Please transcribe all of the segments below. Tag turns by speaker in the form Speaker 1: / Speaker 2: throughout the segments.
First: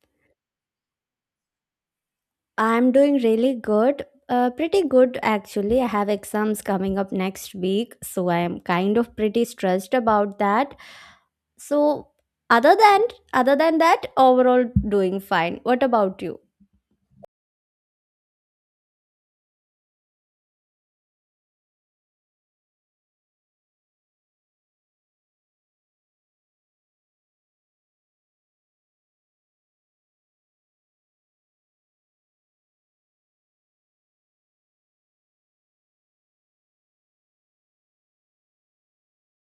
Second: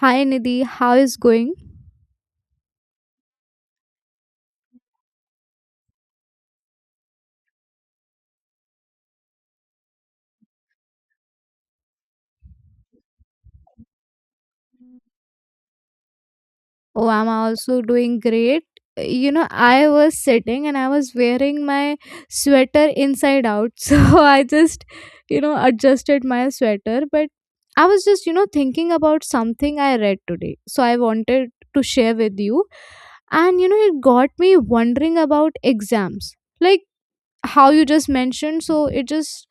Speaker 1: Hi Nidhi, how is going?
Speaker 2: I'm doing really good. Pretty good actually. I have exams coming up next week, so I am kind of pretty stressed about that. So other than other than that, overall doing fine. What about you?
Speaker 1: Oh, I'm also doing great. You know, I was sitting and I was wearing my sweater inside out. So I just, you know, adjusted my sweater. But I was just, thinking about something I read today. So I wanted to share with you. And, it got me wondering about exams. Like how you just mentioned. So it just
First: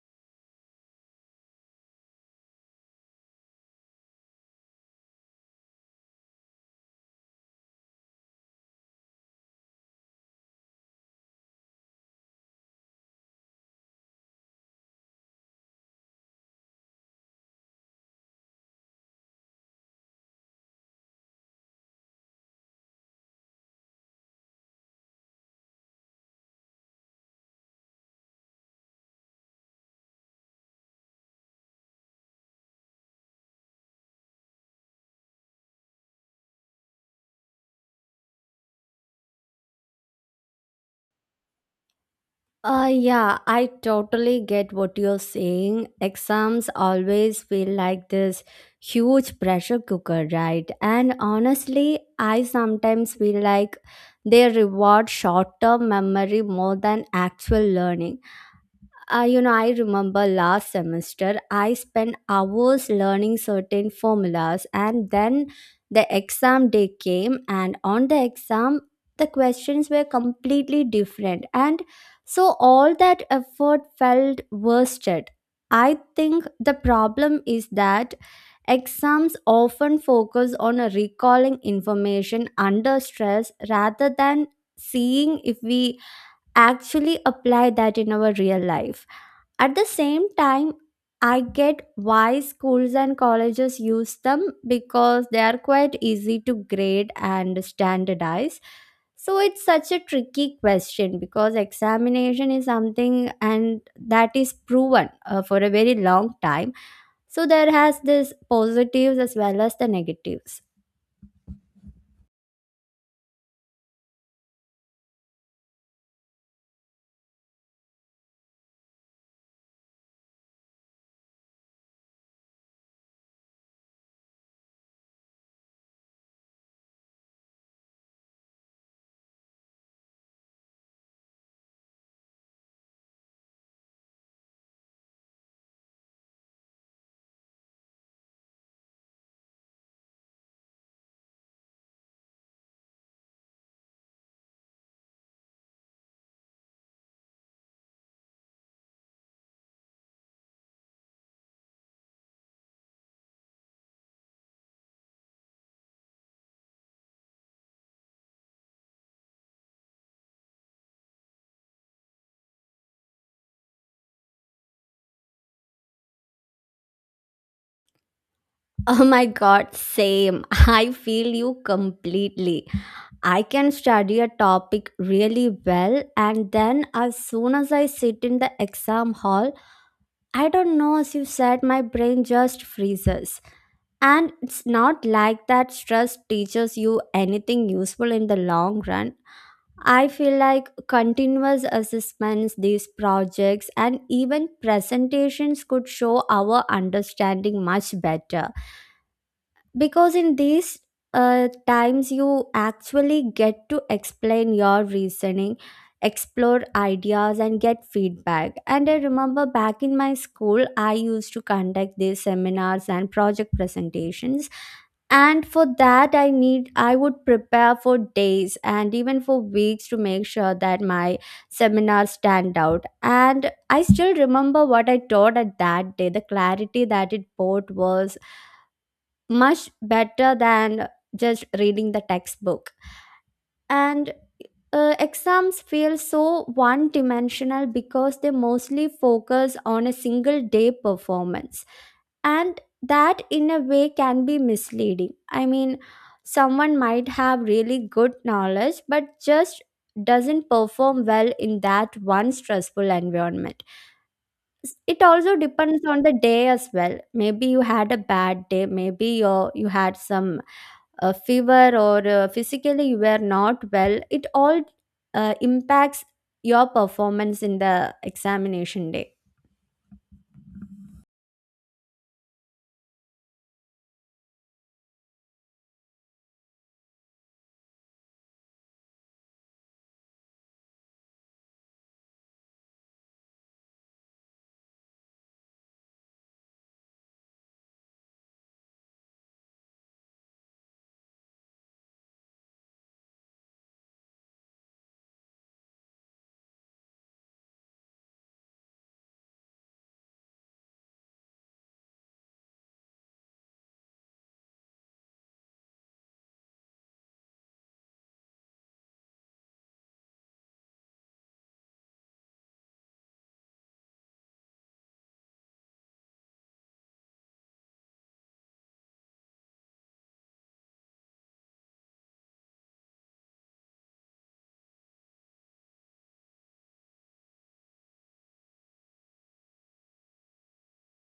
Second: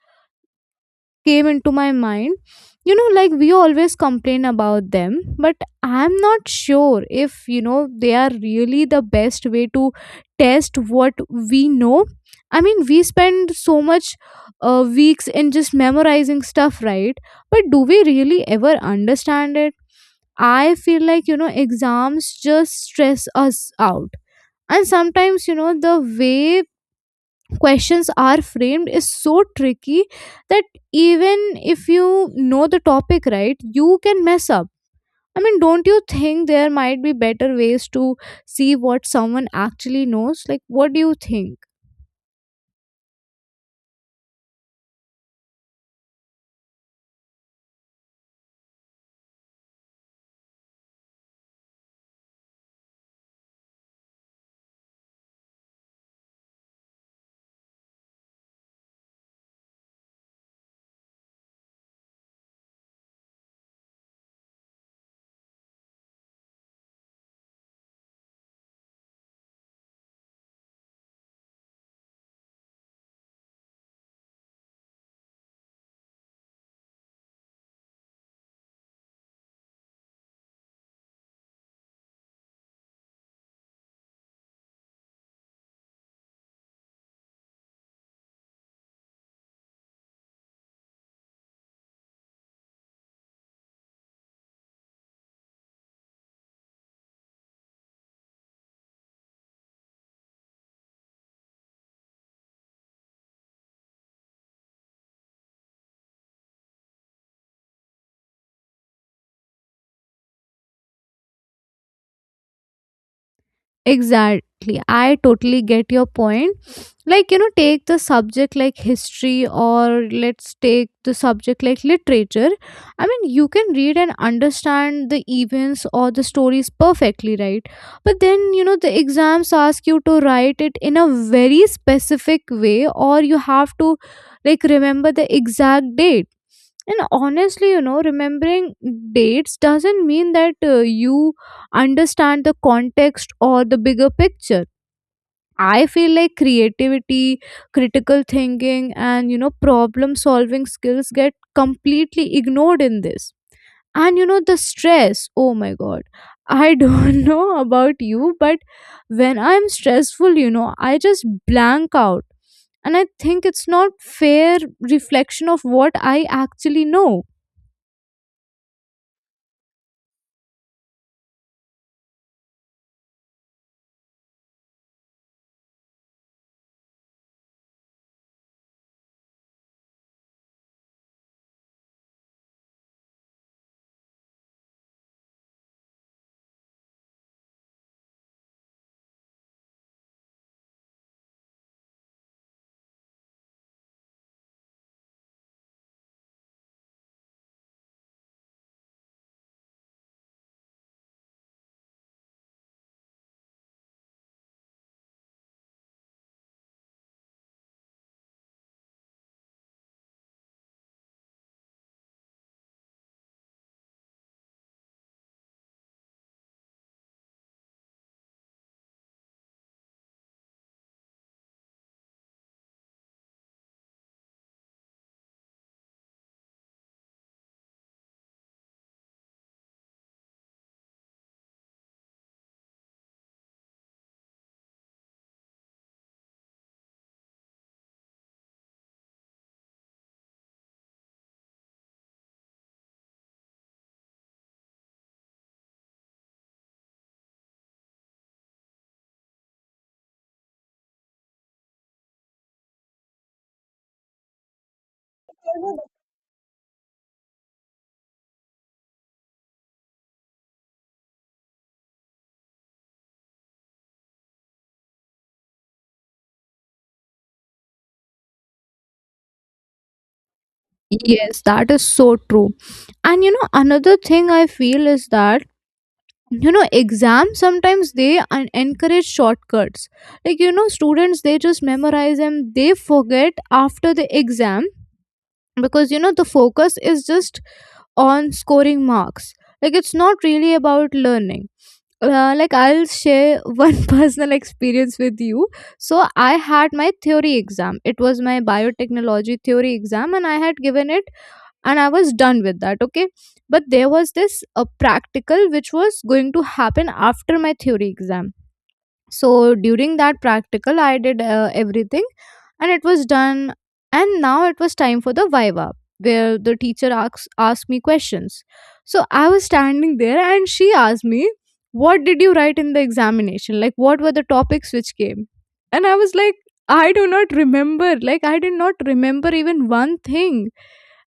Speaker 1: came into my mind, like we always complain about them, but I'm not sure if they are really the best way to test what we know. I mean, we spend so much weeks in just memorizing stuff, right? But do we really ever understand it? I feel like, exams just stress us out. And sometimes, the way questions are framed is so tricky that even if you know the topic, right, you can mess up. I mean, don't you think there might be better ways to see what someone actually knows? Like, what do you think?
Speaker 2: Yeah, I totally get what you're saying. Exams always feel like this huge pressure cooker, right? And honestly, I sometimes feel like they reward short term memory more than actual learning. I remember last semester I spent hours learning certain formulas, and then the exam day came, and on the exam, the questions were completely different. And so all that effort felt wasted. I think the problem is that exams often focus on recalling information under stress rather than seeing if we actually apply that in our real life. At the same time, I get why schools and colleges use them because they are quite easy to grade and standardize. So it's such a tricky question because examination is something and that is proven for a very long time. So there has this positives as well as the negatives.
Speaker 1: Exactly, I totally get your point. Like, take the subject like history, or let's take the subject like literature. I mean, you can read and understand the events or the stories perfectly, right? But then, the exams ask you to write it in a very specific way, or you have to like remember the exact date. And honestly, remembering dates doesn't mean that you understand the context or the bigger picture. I feel like creativity, critical thinking, and, problem solving skills get completely ignored in this. And you know, the stress, oh my god, I don't know about you, but when I'm stressful, I just blank out. And I think it's not fair reflection of what I actually know.
Speaker 2: Oh my god, same. I feel you completely. I can study a topic really well, and then as soon as I sit in the exam hall, I don't know, as you said, my brain just freezes. And it's not like that stress teaches you anything useful in the long run. I feel like continuous assessments, these projects, and even presentations could show our understanding much better, because in these times you actually get to explain your reasoning, explore ideas, and get feedback. And I remember back in my school I used to conduct these seminars and project presentations, and for that I would prepare for days and even for weeks to make sure that my seminars stand out. And I still remember what I taught at that day. The clarity that it brought was much better than just reading the textbook. And exams feel so one dimensional because they mostly focus on a single day performance. And that, in a way, can be misleading. I mean, someone might have really good knowledge but just doesn't perform well in that one stressful environment. It also depends on the day as well. Maybe you had a bad day, maybe you had some a fever or physically you are not well. It all impacts your performance in the examination day.
Speaker 1: Yes, that is so true. And you know, another thing I feel is that exams sometimes they encourage shortcuts. Like, students, they just memorize and they forget after the exam, because, the focus is just on scoring marks. Like, it's not really about learning. Like, I'll share one personal experience with you. So I had my theory exam, it was my biotechnology theory exam, and I had given it and I was done with that, okay? But there was this practical which was going to happen after my theory exam. So during that practical, I did everything, and it was done. And now it was time for the viva, where the teacher asks asked me questions. So I was standing there and she asked me, "What did you write in the examination? Like, what were the topics which came?" And I was like, I do not remember. Like, I did not remember even one thing.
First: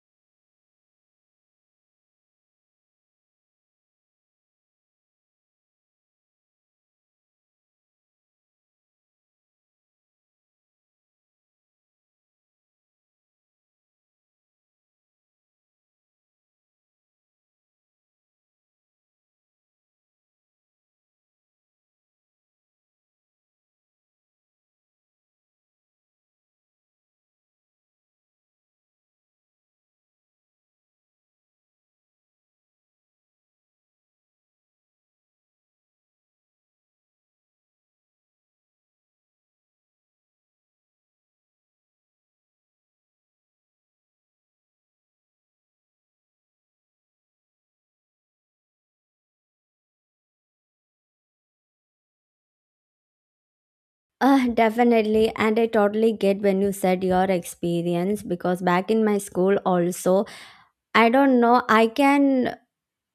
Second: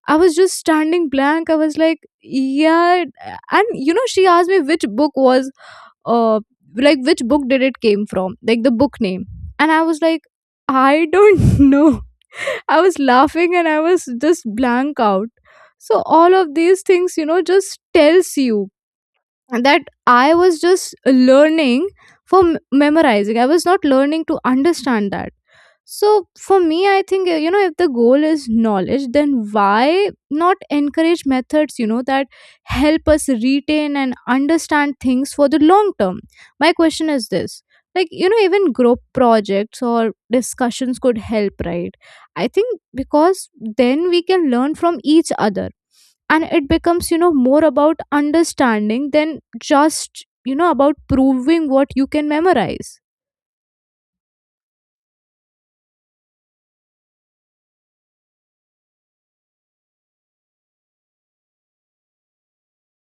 Speaker 1: I was just standing blank. I was like, yeah. And you know, she asked me which book was uh like which book did it came from, like the book name. And I was like, I don't know. I was laughing and I was just blank out. So all of these things, just tells you that I was just learning for memorizing. I was not learning to understand that. So for me, I think, you know, if the goal is knowledge, then why not encourage methods, you know, that help us retain and understand things for the long term? My question is this, like, you know, even group projects or discussions could help, right? I think because then we can learn from each other, and it becomes, more about understanding than just, about proving what you can memorize.
Speaker 2: Definitely, and I totally get when you said your experience, because back in my school also I don't know, i can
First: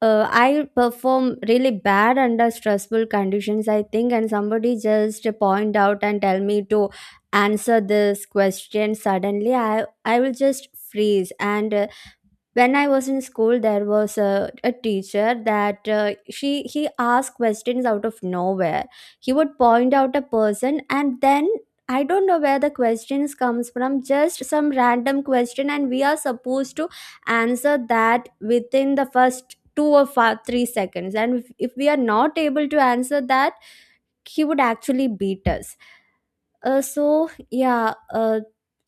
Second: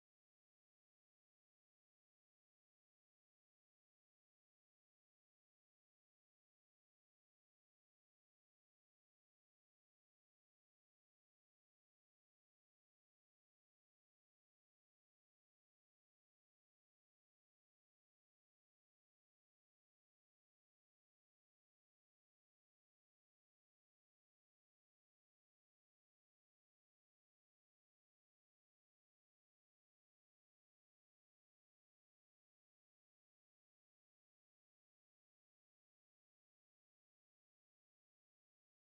Speaker 2: uh, i perform really bad under stressful conditions, I think, and somebody just point out and tell me to answer this question, suddenly I will just freeze. And When I was in school there was a teacher that, she he asked questions out of nowhere. He would point out a person, and then I don't know where the questions comes from, just some random question, and we are supposed to answer that within the first two or five, 3 seconds. And if we are not able to answer that, he would actually beat us. So yeah,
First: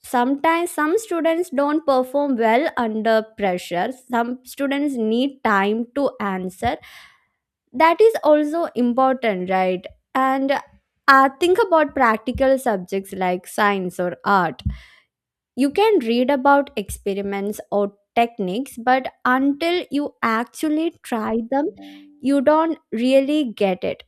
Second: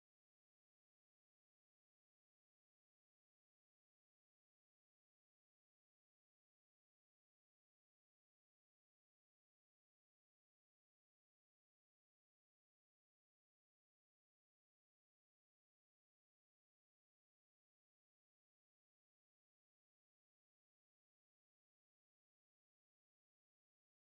Speaker 2: sometimes some students don't perform well under pressure. Some students need time to answer. That is also important, right? And think about practical subjects like science or art. You can read about experiments or techniques, but until you actually try them, you don't really get it.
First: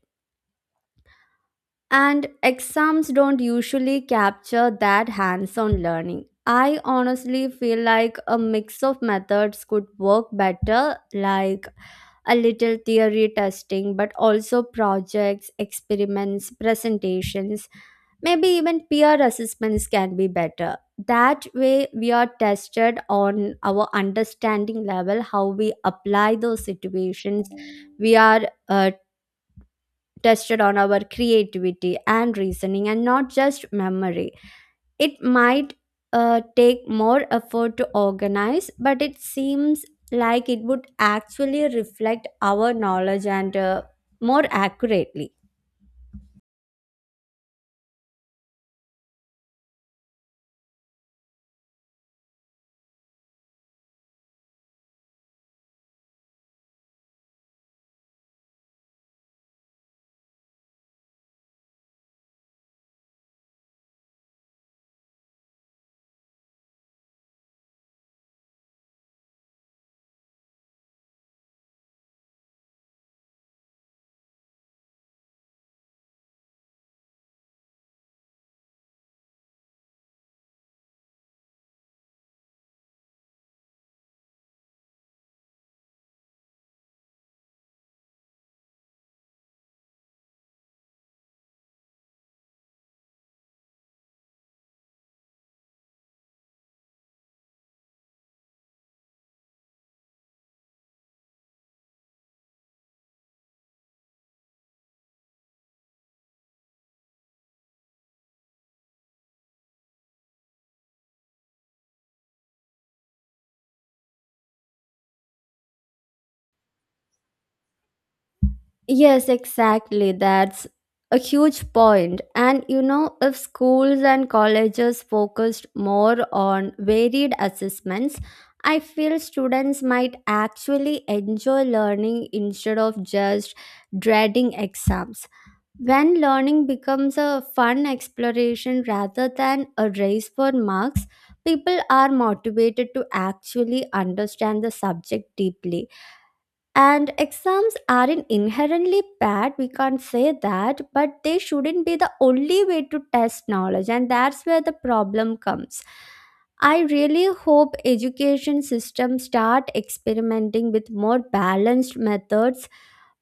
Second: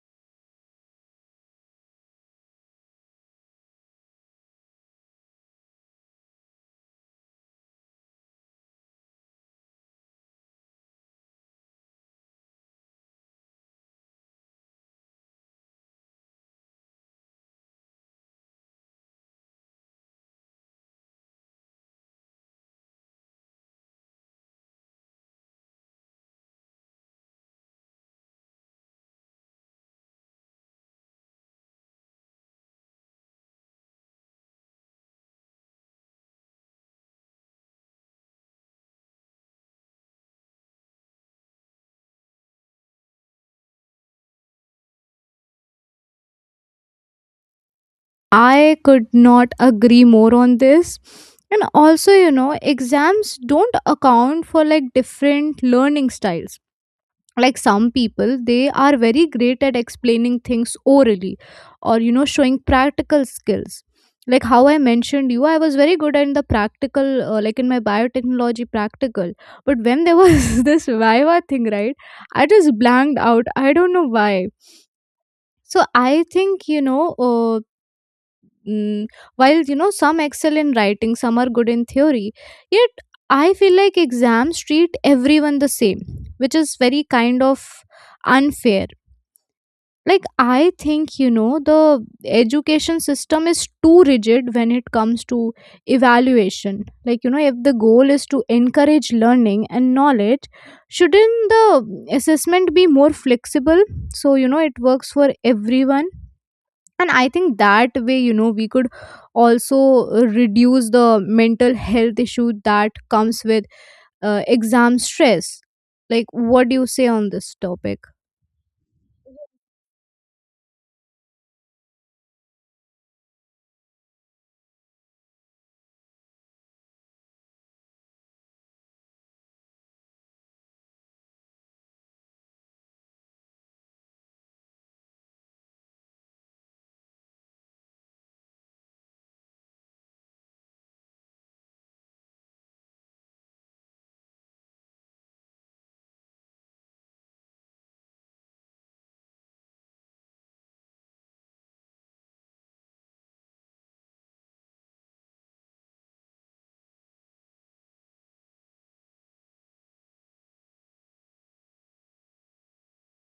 Speaker 2: And exams don't usually capture that hands on learning. I honestly feel like a mix of methods could work better, like a little theory testing, but also projects, experiments, presentations, maybe even peer assessments can be better. That way, we are tested on our understanding level, how we apply those situations. We are uh, tested on our creativity and reasoning, and not just memory. It might take more effort to organize, but it seems like it would actually reflect our knowledge and more accurately.
Speaker 1: I could not agree more on this. And also, you know, exams don't account for like different learning styles. Like some people, they are very great at explaining things orally, or, showing practical skills. Like how I mentioned you, I was very good in the practical, like in my biotechnology practical. But when there was this viva thing, right, I just blanked out, I don't know why. So I think, mm, while, some excel in writing, some are good in theory. Yet I feel like exams treat everyone the same, which is very kind of unfair. Like, I think, the education system is too rigid when it comes to evaluation. Like, you know, if the goal is to encourage learning and knowledge, shouldn't the assessment be more flexible, so, it works for everyone? And I think that way, you know, we could also reduce the mental health issue that comes with exam stress. Like, what do you say on this topic?
Speaker 2: Yes, exactly. That's a huge point. And you know, if schools and colleges focused more on varied assessments, I feel students might actually enjoy learning instead of just dreading exams. When learning becomes a fun exploration rather than a race for marks, people are motivated to actually understand the subject deeply. And exams aren't inherently bad, we can't say that, but they shouldn't be the only way to test knowledge, and that's where the problem comes. I really hope education systems start experimenting with more balanced methods,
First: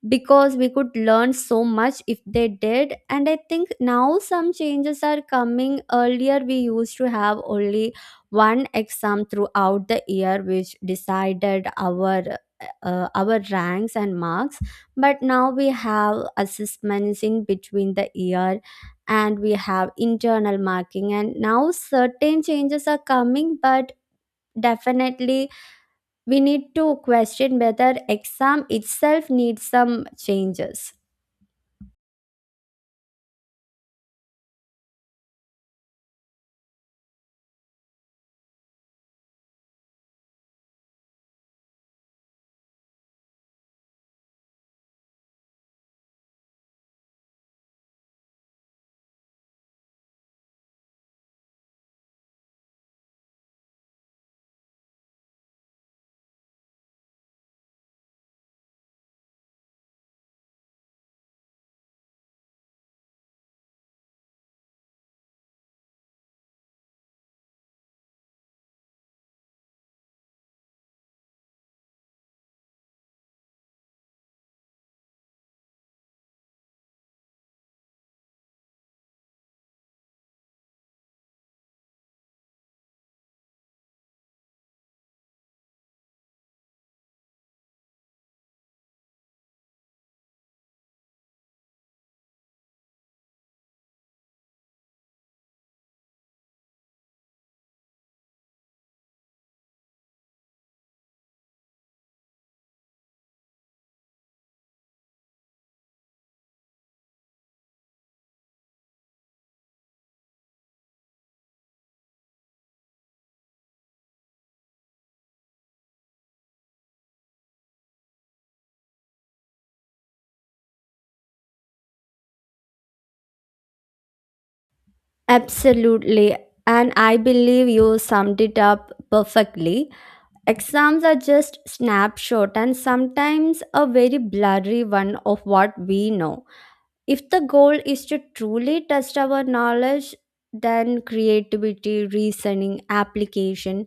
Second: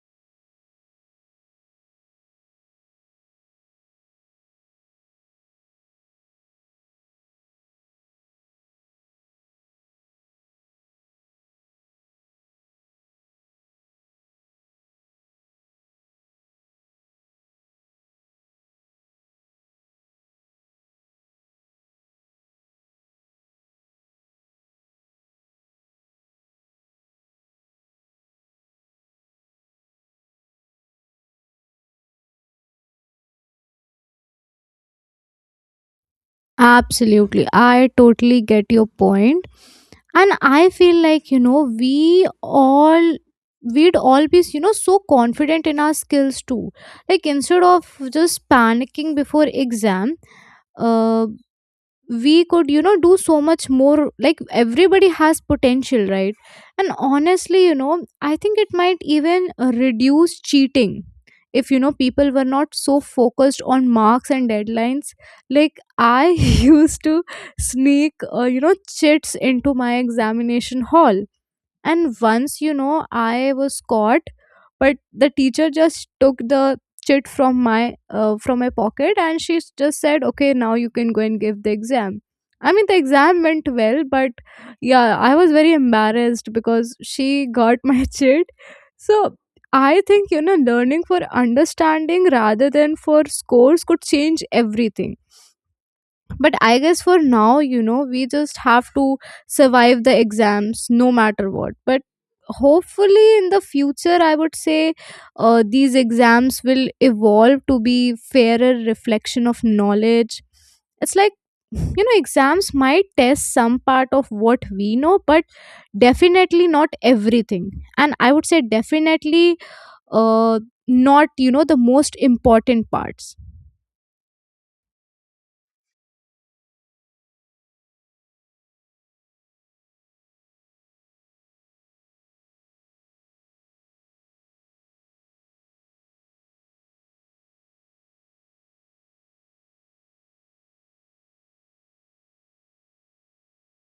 Speaker 2: because we could learn so much if they did. And I think now some changes are coming. Earlier we used to have only one exam throughout the year which decided our our ranks and marks, but now we have assessments in between the year, and we have internal marking, and now certain changes are coming, but definitely we need to question whether exam itself needs some changes.
Speaker 1: Absolutely, I totally get your point. And I feel like, you know, we all we'd all be, so confident in our skills too, like instead of just panicking before exam. uh we could, you know, do so much more. Like everybody has potential, right? And honestly, you know, I think it might even reduce cheating if, people were not so focused on marks and deadlines. Like I used to sneak you know, chits into my examination hall. And once, you know, I was caught, but the teacher just took the chit from my pocket, and she just said, "Okay, now you can go and give the exam." I mean, the exam went well, but yeah, I was very embarrassed because she got my chit. So I think, you know, learning for understanding rather than for scores could change everything. But I guess for now, you know, we just have to survive the exams no matter what. But hopefully in the future, I would say, these exams will evolve to be fairer reflection of knowledge. It's like, you know, exams might test some part of what we know, but definitely not everything. And I would say definitely uh, not, you know, the most important parts.
Speaker 2: Absolutely, and I believe you summed it up perfectly. Exams are just snapshot, and sometimes a very blurry one, of what we know. If the goal is to truly test our knowledge, then creativity, reasoning, application,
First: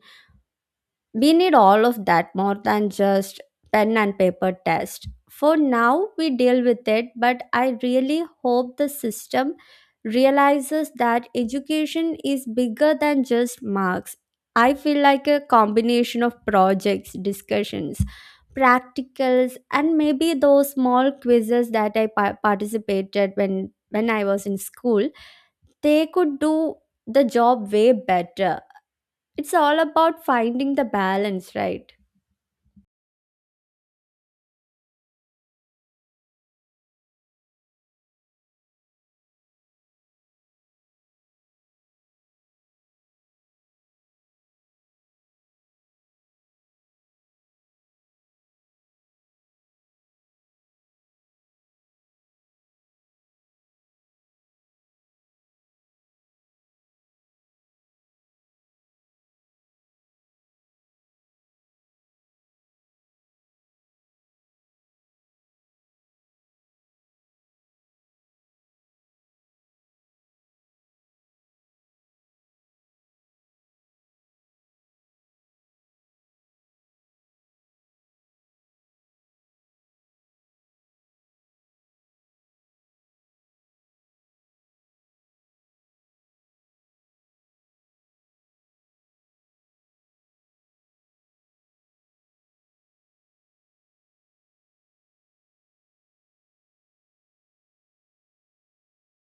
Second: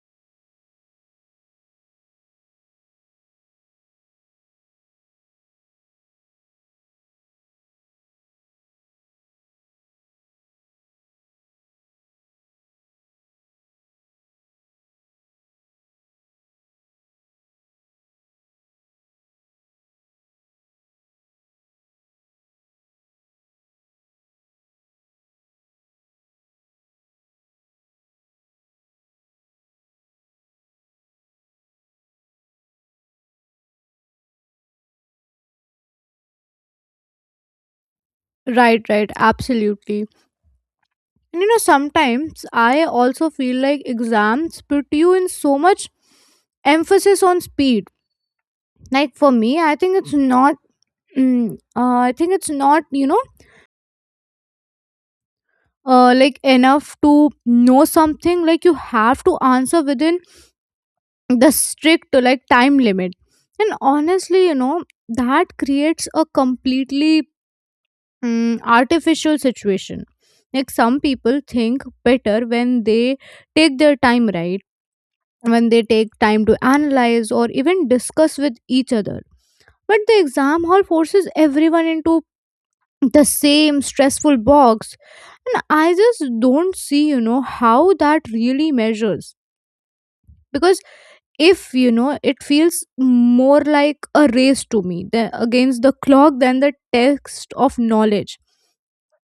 Speaker 2: we need all of that more than just pen and paper test. For now, we deal with it, but I really hope the system realizes that education is bigger than just marks. I feel like a combination of projects, discussions, practicals, and maybe those small quizzes that I participated when I was in school. They could do the job way better. It's all about finding the balance, right?
Speaker 1: Right, right, absolutely. And you know, sometimes I also feel like exams put you in so much emphasis on speed. Like for me, I think it's not. Mm, I think it's not, you know, like enough to know something. Like you have to answer within the strict like time limit. And honestly, you know, that creates a completely artificial situation. Like some people think better when they take their time, right? When they take time to analyze or even discuss with each other. But the exam hall forces everyone into the same stressful box. And I just don't see, you know, how that really measures. Because if, you know, it feels more like a race to me against the clock than the text of knowledge.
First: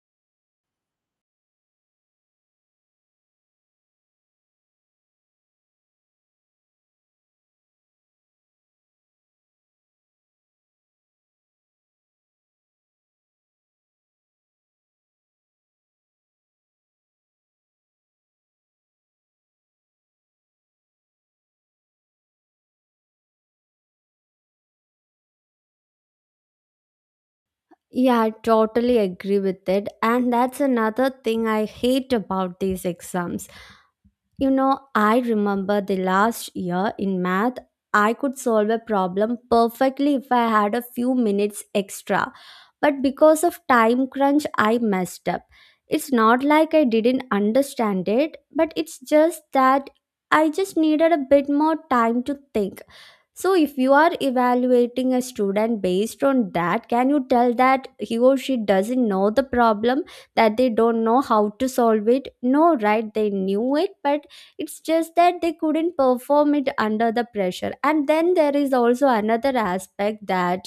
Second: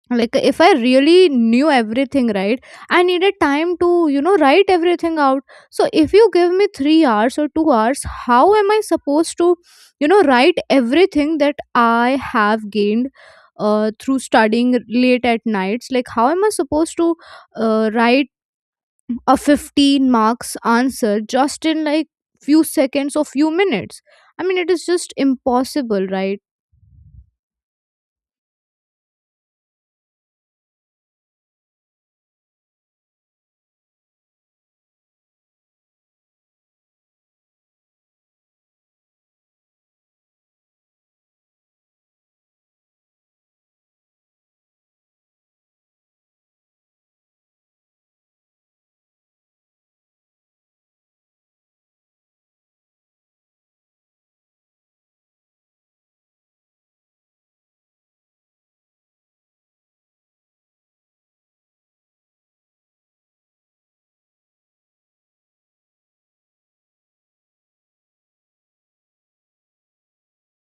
Speaker 1: Like if I really knew everything, right, I needed time to, you know, write everything out. So if you give me 3 hours or 2 hours, how am I supposed to, you know, write everything that I have gained through studying late at nights? Like how am I supposed to write a 15 marks answer just in like few seconds or few minutes? I mean, it is just impossible, right?
Speaker 2: Yeah, I totally agree with it. And that's another thing I hate about these exams. You know, I remember the last year in math, I could solve a problem perfectly if I had a few minutes extra. But because of time crunch, I messed up. It's not like I didn't understand it, but it's just that I just needed a bit more time to think. So, if you are evaluating a student based on that, can you tell that he or she doesn't know the problem, that they don't know how to solve it? No, right? They knew it, but it's just that they couldn't perform it under the pressure. And then there is also another aspect, that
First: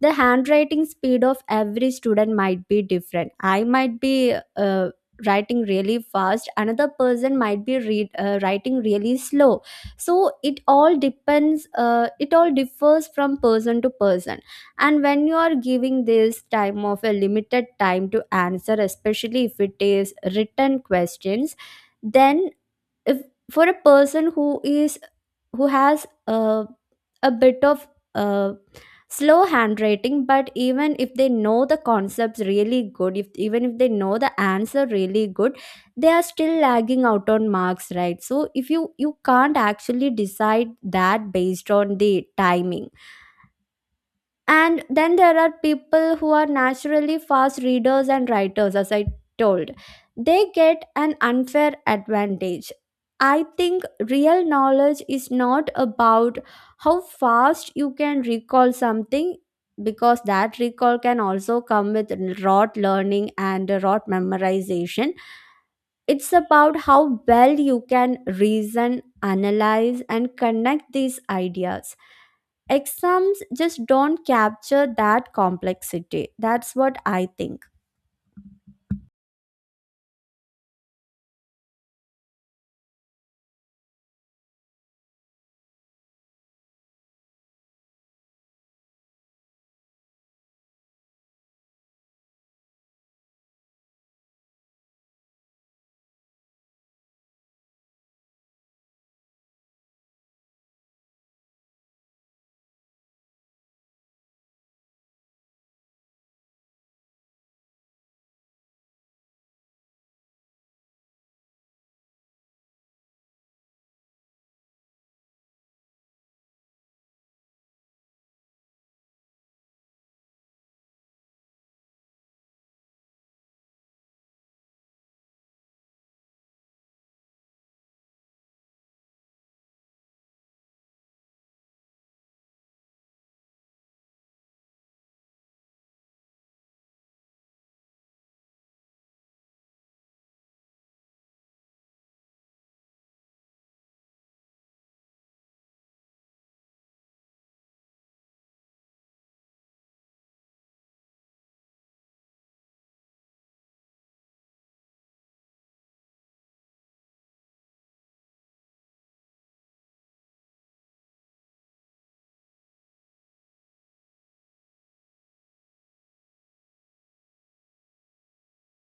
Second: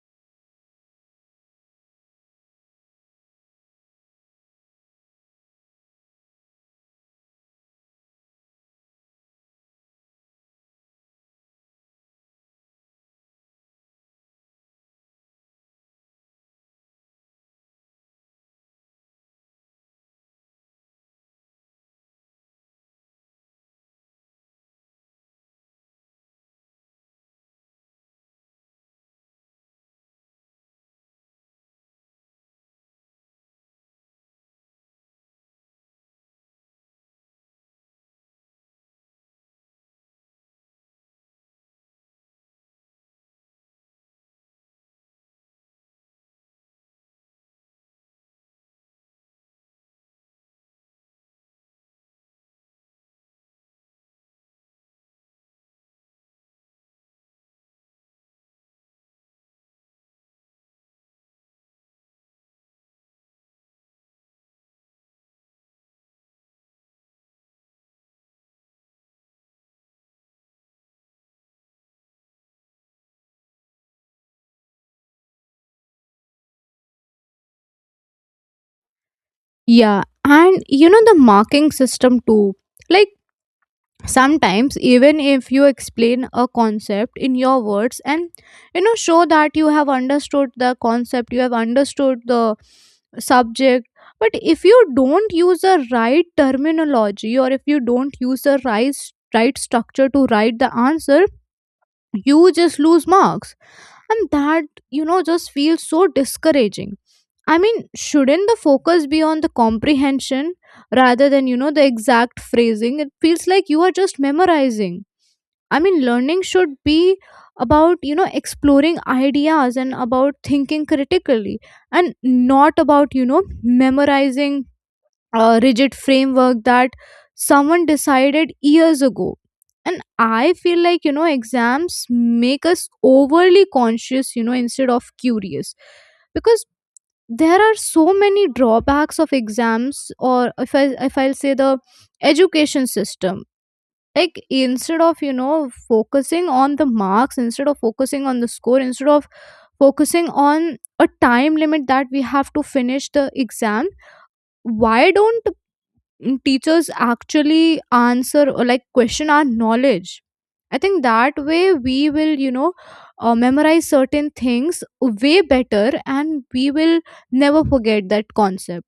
Speaker 2: the handwriting speed of every student might be different. I might be writing really fast, another person might be writing really slow. So it all depends, it all differs from person to person. And when you are giving this time of a limited time to answer, especially if it is written questions, then if for a person who has a bit of uh, slow handwriting, but even if they know the concepts really good, if even if they know the answer really good, they are still lagging out on marks, right? So if you can't actually decide that based on the timing. And then there are people who are naturally fast readers and writers, as I told, they get an unfair advantage. I think real knowledge is not about how fast you can recall something, because that recall can also come with rote learning and rote memorization. It's about how well you can reason, analyze, and connect these ideas. Exams just don't capture that complexity. That's what I think.
Speaker 1: Yeah. And you know, the marking system too. Like sometimes, even if you explain a concept in your words and, show that you have understood the concept, you have understood the subject, but if you don't use the right terminology, or if you don't use the right structure to write the answer, you just lose marks. And that, you know, just feels so discouraging. I mean, shouldn't the focus be on the comprehension rather than, the exact phrasing? It feels like you are just memorizing. I mean, learning should be about, you know, exploring ideas and about thinking critically, and not about, you know, memorizing a rigid framework that someone decided years ago. And I feel like, you know, exams make us overly conscious, you know, instead of curious. Because there are so many drawbacks of exams, or if I if I'll say the education system, like instead of, focusing on the marks, instead of focusing on the score, instead of focusing on a time limit that we have to finish the exam, why don't teachers actually answer or like question our knowledge? I think that way we will, you know, memorize certain things way better, and we will never forget that concept.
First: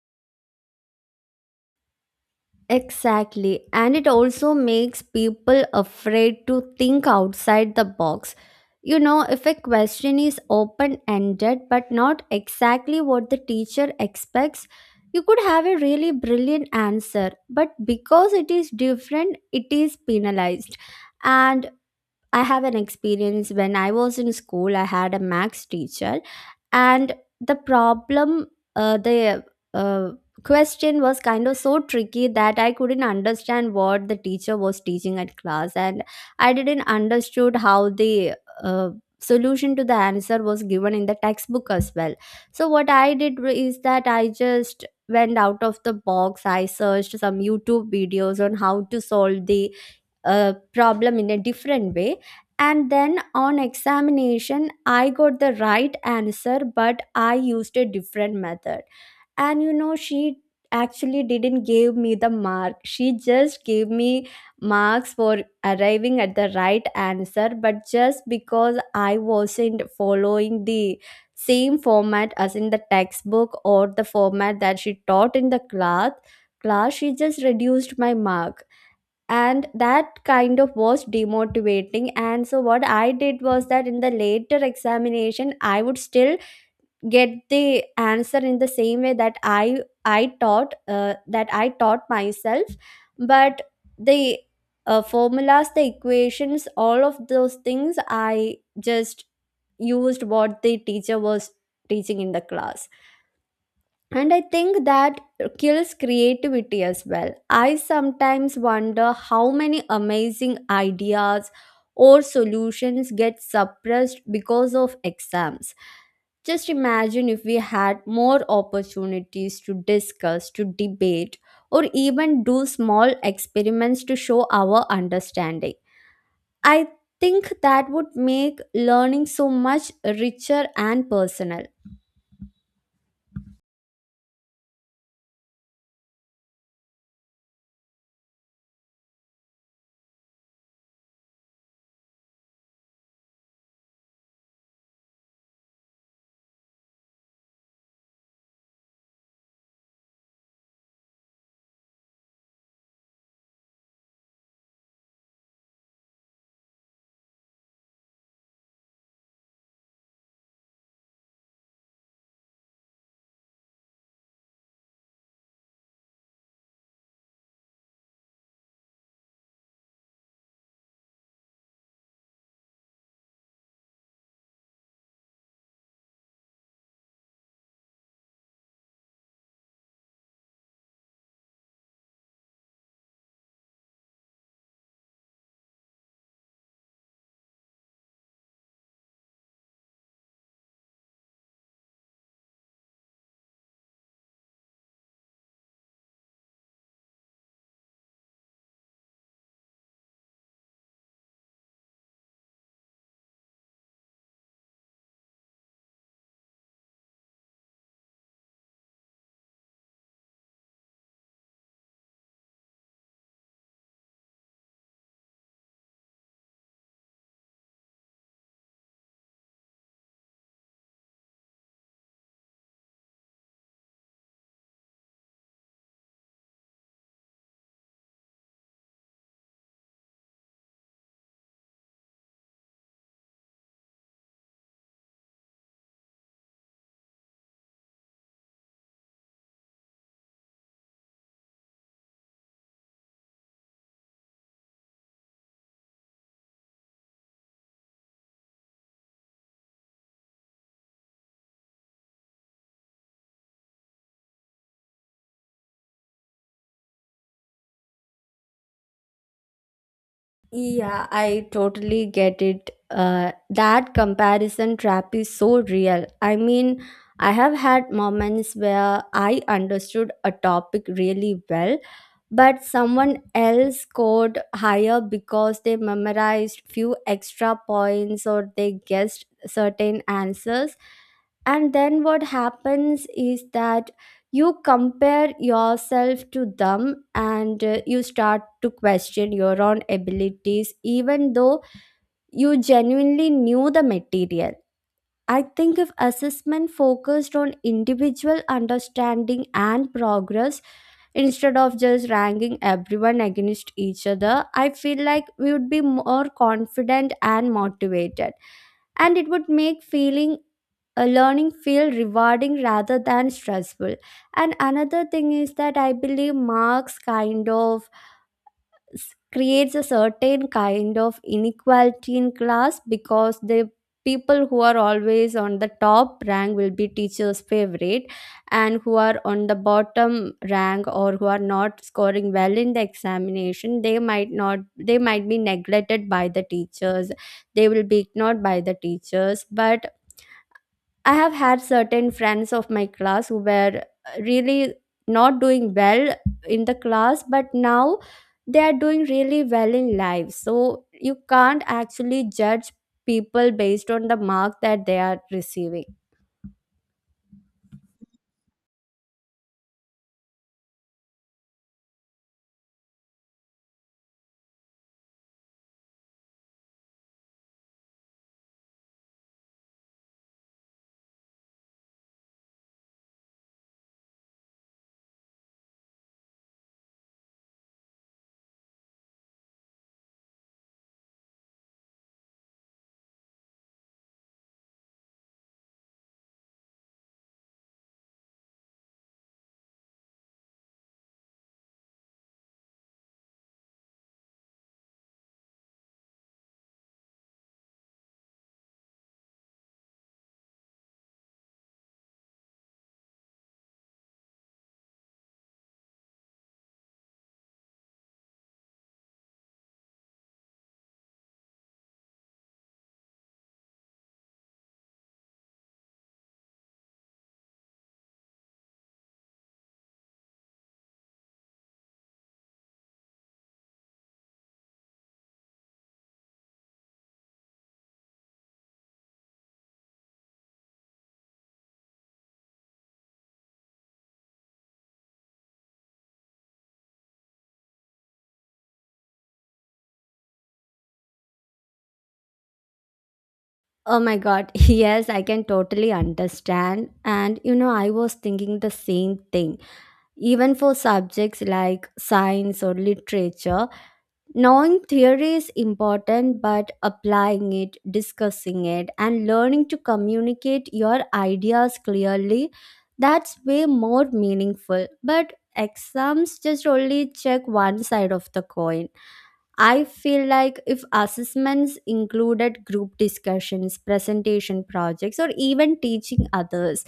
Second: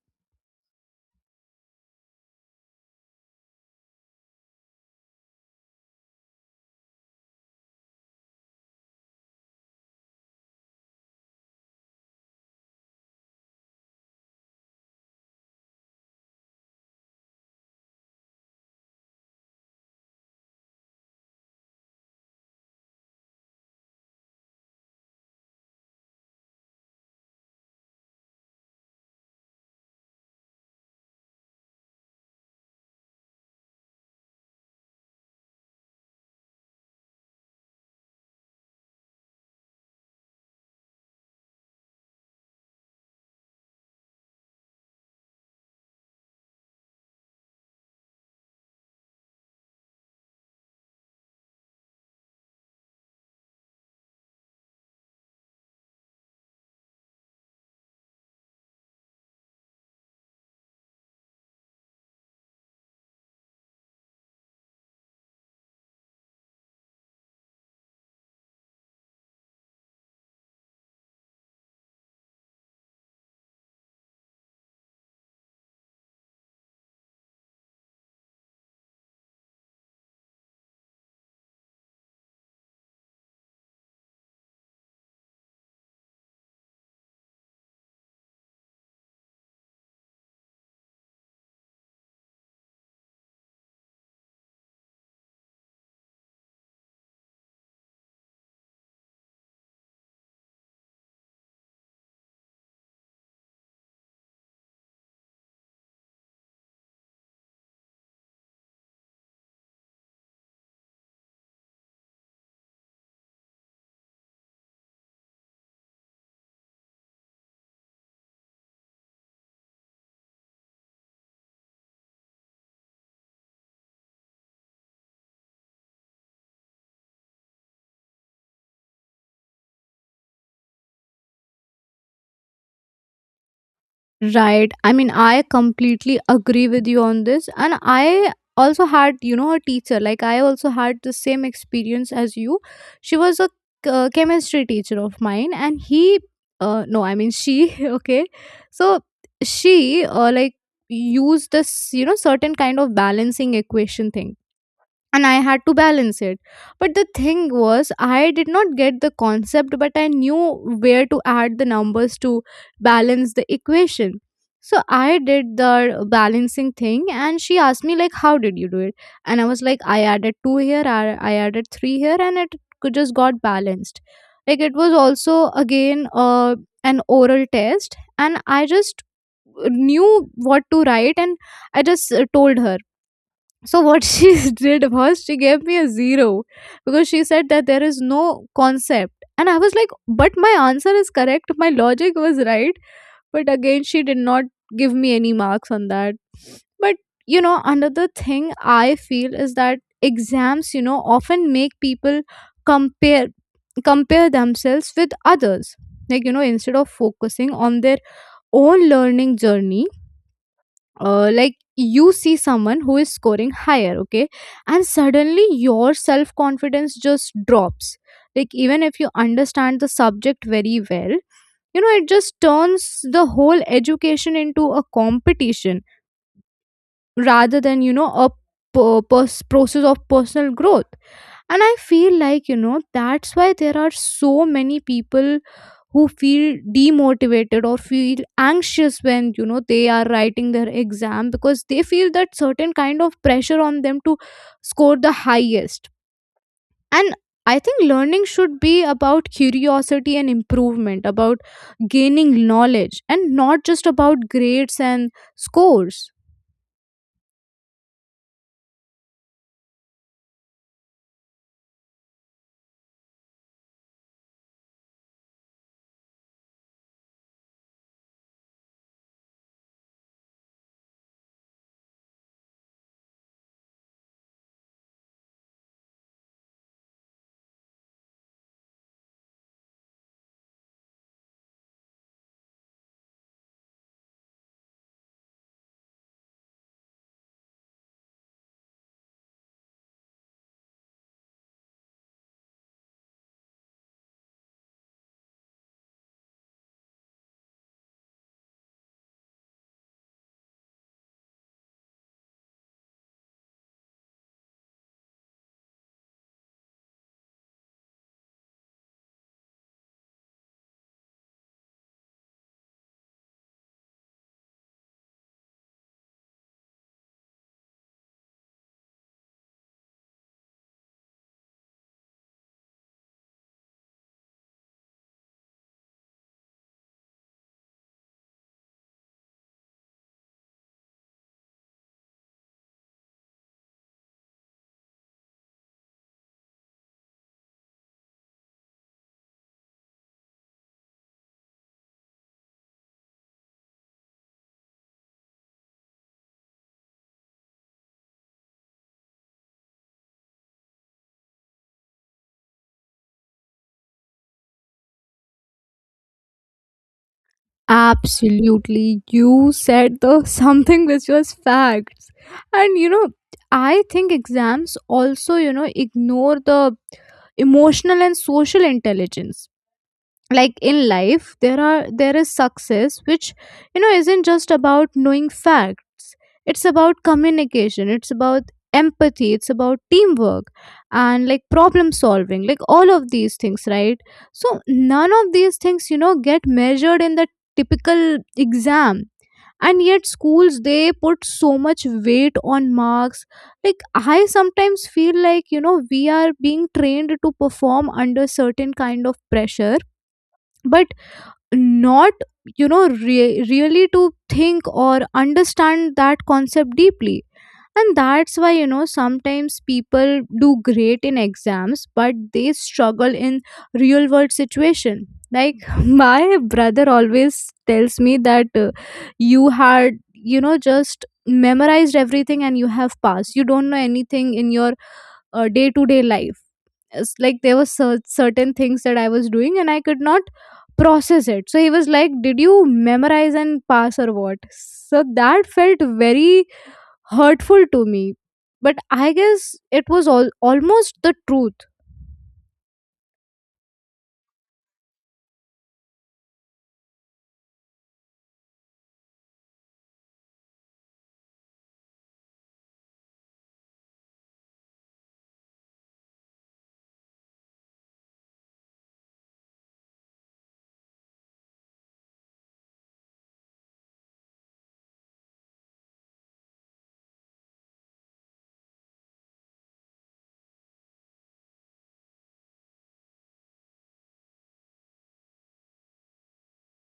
Speaker 2: Exactly. And it also makes people afraid to think outside the box. You know, if a question is open ended but not exactly what the teacher expects, you could have a really brilliant answer. But because it is different, it is penalized. And I have an experience when I was in school, I had a max teacher, and the problem, the uh, question was kind of so tricky that I couldn't understand what the teacher was teaching at class, and I didn't understood how the uh, solution to the answer was given in the textbook as well. So what I did is that I just went out of the box. I searched some YouTube videos on how to solve the problem in a different way. And then on examination I got the right answer, but I used a different method. And you know, she actually didn't give me the mark, she just gave me marks for arriving at the right answer, but just because I wasn't following the same format as in the textbook, or the format that she taught in the class, she just reduced my mark. And that kind of was demotivating. And so what I did was that in the later examination I would still get the answer in the same way that I taught, that I taught myself. But the formulas, the equations, all of those things I just used what the teacher was teaching in the class. And I think that kills creativity as well. I sometimes wonder how many amazing ideas or solutions get suppressed because of exams. Just imagine if we had more opportunities to discuss, to debate, or even do small experiments to show our understanding. I think that would make learning so much richer and personal.
Speaker 1: Right. I mean, I completely agree with you on this. And I also had, you know, a teacher. Like, I also had the same experience as you. She was a chemistry teacher of mine, and he, no, I mean, she, okay. So, she, like, used this, you know, certain kind of balancing equation thing, and I had to balance it. But the thing was, I did not get the concept, but I knew where to add the numbers to balance the equation. So I did the balancing thing, and she asked me like, "How did you do it?" And I was like, "I added two here, I added three here, and it just got balanced." Like it was also again an oral test, and I just knew what to write, and I just told her so what she did was she gave me a zero because she said that there is no concept. And I was like, but my answer is correct. My logic was right. But again, she did not give me any marks on that. But another thing I feel is that exams, often make people compare compare themselves with others. Like, you know, instead of focusing on their own learning journey, like you see someone who is scoring higher, okay, and suddenly your self confidence just drops, like even if you understand the subject very well, you know, it just turns the whole education into a competition rather than, you know, a process of personal growth. And I feel like, you know, that's why there are so many people who feel demotivated or feel anxious when, you know, they are writing their exam, because they feel that certain kind of pressure on them to score the highest. And I think learning should be about curiosity and improvement, about gaining knowledge and not just about grades and scores.
Speaker 2: Yeah, I totally get it. That comparison trap is so real. I mean, I have had moments where I understood a topic really well, but someone else scored higher because they memorized few extra points or they guessed certain answers, and then what happens is that you compare yourself to them, and you start to question your own abilities, even though you genuinely knew the material. I think if assessment focused on individual understanding and progress instead of just ranking everyone against each other, I feel like we would be more confident and motivated, and it would make feeling, learning feel rewarding rather than stressful. And another thing is that I believe marks kind of creates a certain kind of inequality in class, because the people who are always on the top rank will be teachers favorite, and who are on the bottom rank or who are not scoring well in the examination, they might not they might be neglected by the teachers, they will be ignored by the teachers. But I have had certain friends of my class who were really not doing well in the class, but now they are doing really well in life. So you can't actually judge people based on the mark that they are receiving.
Speaker 1: Absolutely, you said the something which was facts. And you know, I think exams also, you know, ignore the emotional and social intelligence. Like in life there is success which, you know, isn't just about knowing facts. It's about communication, it's about empathy, it's about teamwork, and like problem solving, like all of these things, right? So none of these things, you know, get measured in the typical exam. And yet schools, they put so much weight on marks. Like, I sometimes feel like, you know, we are being trained to perform under certain kind of pressure, but not, you know, really to think or understand that concept deeply. And that's why, you know, sometimes people do great in exams, but they struggle in real world situation. Like, my brother always tells me that, you had, you know, just memorized everything and you have passed, you don't know anything in your day-to-day life. It's like there were certain things that I was doing and I could not process it. So he was like, did you memorize and pass or what? So that felt very hurtful to me. But I guess it was all, almost the truth.
Speaker 2: Oh my god, yes, I can totally understand. And you know, I was thinking the same thing. Even for subjects like science or literature, knowing theory is important, but applying it, discussing it, and learning to communicate your ideas clearly, that's way more meaningful. But exams just only check one side of the coin. I feel like if assessments included group discussions, presentation projects, or even teaching others,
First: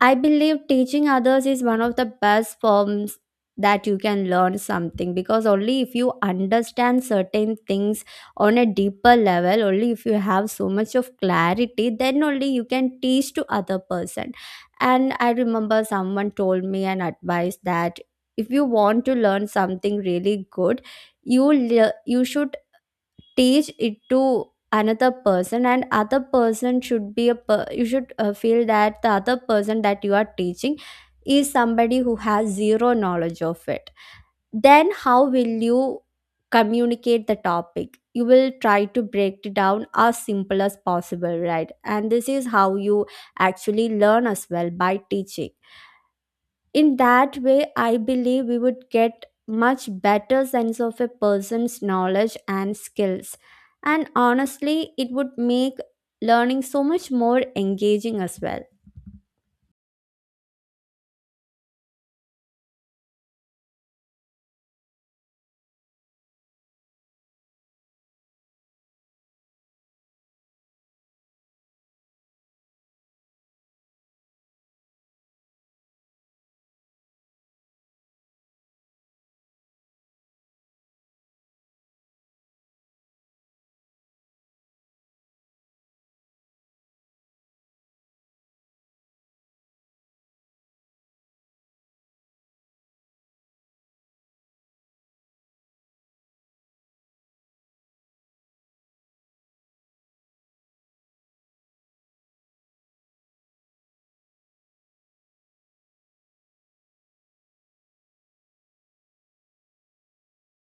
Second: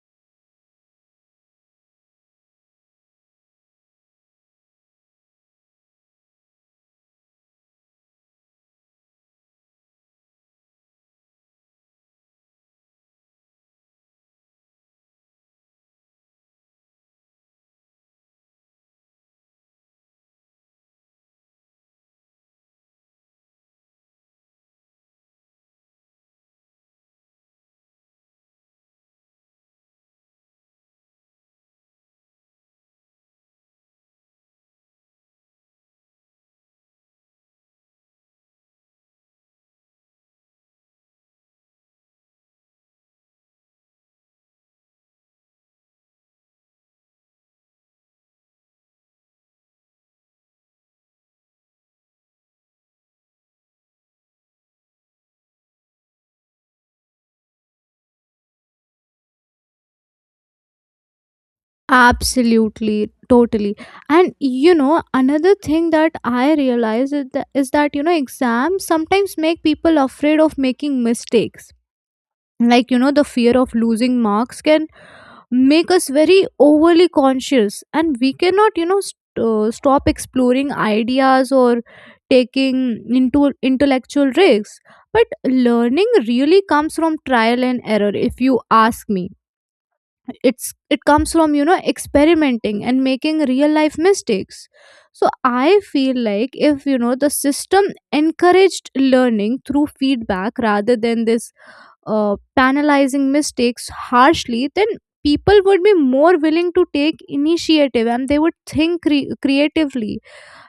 Speaker 2: I believe teaching others is one of the best forms that you can learn something, because only if you understand certain things on a deeper level, only if you have so much of clarity, then only you can teach to other person. And I remember someone told me an advice that if you want to learn something really good, you should teach it to another person, and other person should be a you should feel that the other person that you are teaching is somebody who has zero knowledge of it. Then how will you communicate the topic? You will try to break it down as simple as possible, right? And this is how you actually learn as well, by teaching in that way. I believe we would get much better sense of a person's knowledge and skills, and honestly, it would make learning so much more engaging as well.
Speaker 1: Absolutely, totally. And you know, another thing that I realize is that, you know, exams sometimes make people afraid of making mistakes. Like, you know, the fear of losing marks can make us very overly conscious, and we cannot, you know, stop exploring ideas or taking into intellectual risks. But learning really comes from trial and error, if you ask me. It's it comes from, you know, experimenting and making real life mistakes. So I feel like, if you know the system encouraged learning through feedback rather than this penalizing mistakes harshly, then people would be more willing to take initiative and they would think creatively.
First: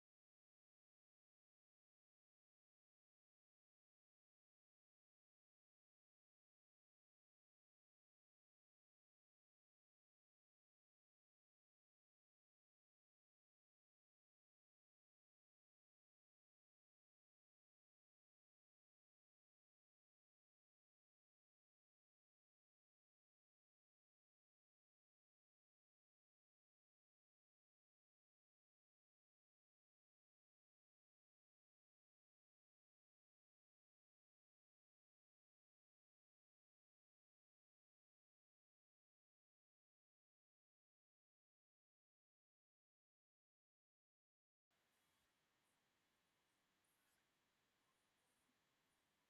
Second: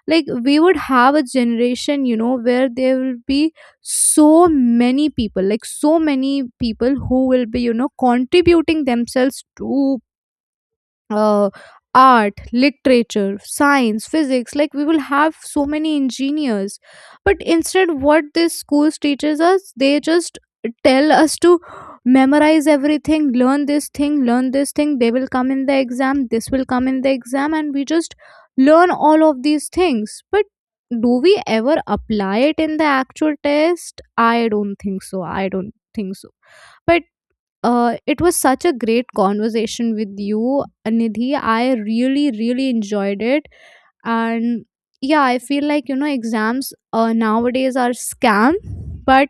Speaker 1: Like, we would have a generation, you know, where there will be so many people, like, so many people who will be, you know, contributing themselves to uh, art, literature, science, physics. Like we will have so many engineers. But instead, what these schools teaches us, they just tell us to memorize everything, learn this thing, learn this thing. They will come in the exam. This will come in the exam, and we just learn all of these things. But do we ever apply it in the actual test? I don't think so. I don't think so. But it was such a great conversation with you, Nidhi. I really, really enjoyed it. And yeah, I feel like, you know, exams nowadays are scam, but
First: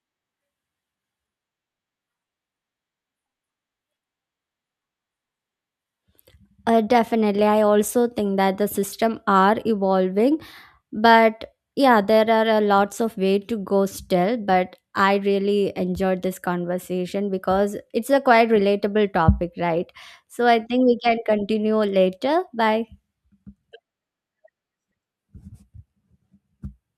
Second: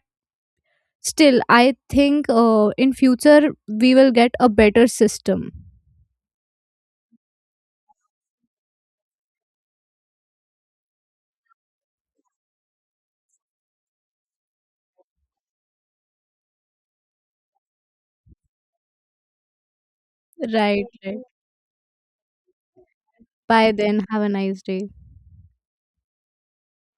Speaker 1: still, I think in future we will get a better system.
Speaker 2: Definitely I also think that the system are evolving, but yeah, there are a lots of way to go still. But I really enjoyed this conversation because it's a quite relatable topic, right? So I
Speaker 1: Right,
Speaker 2: think we can
Speaker 1: right.
Speaker 2: continue later. Bye.
Speaker 1: Bye then. Have a nice day.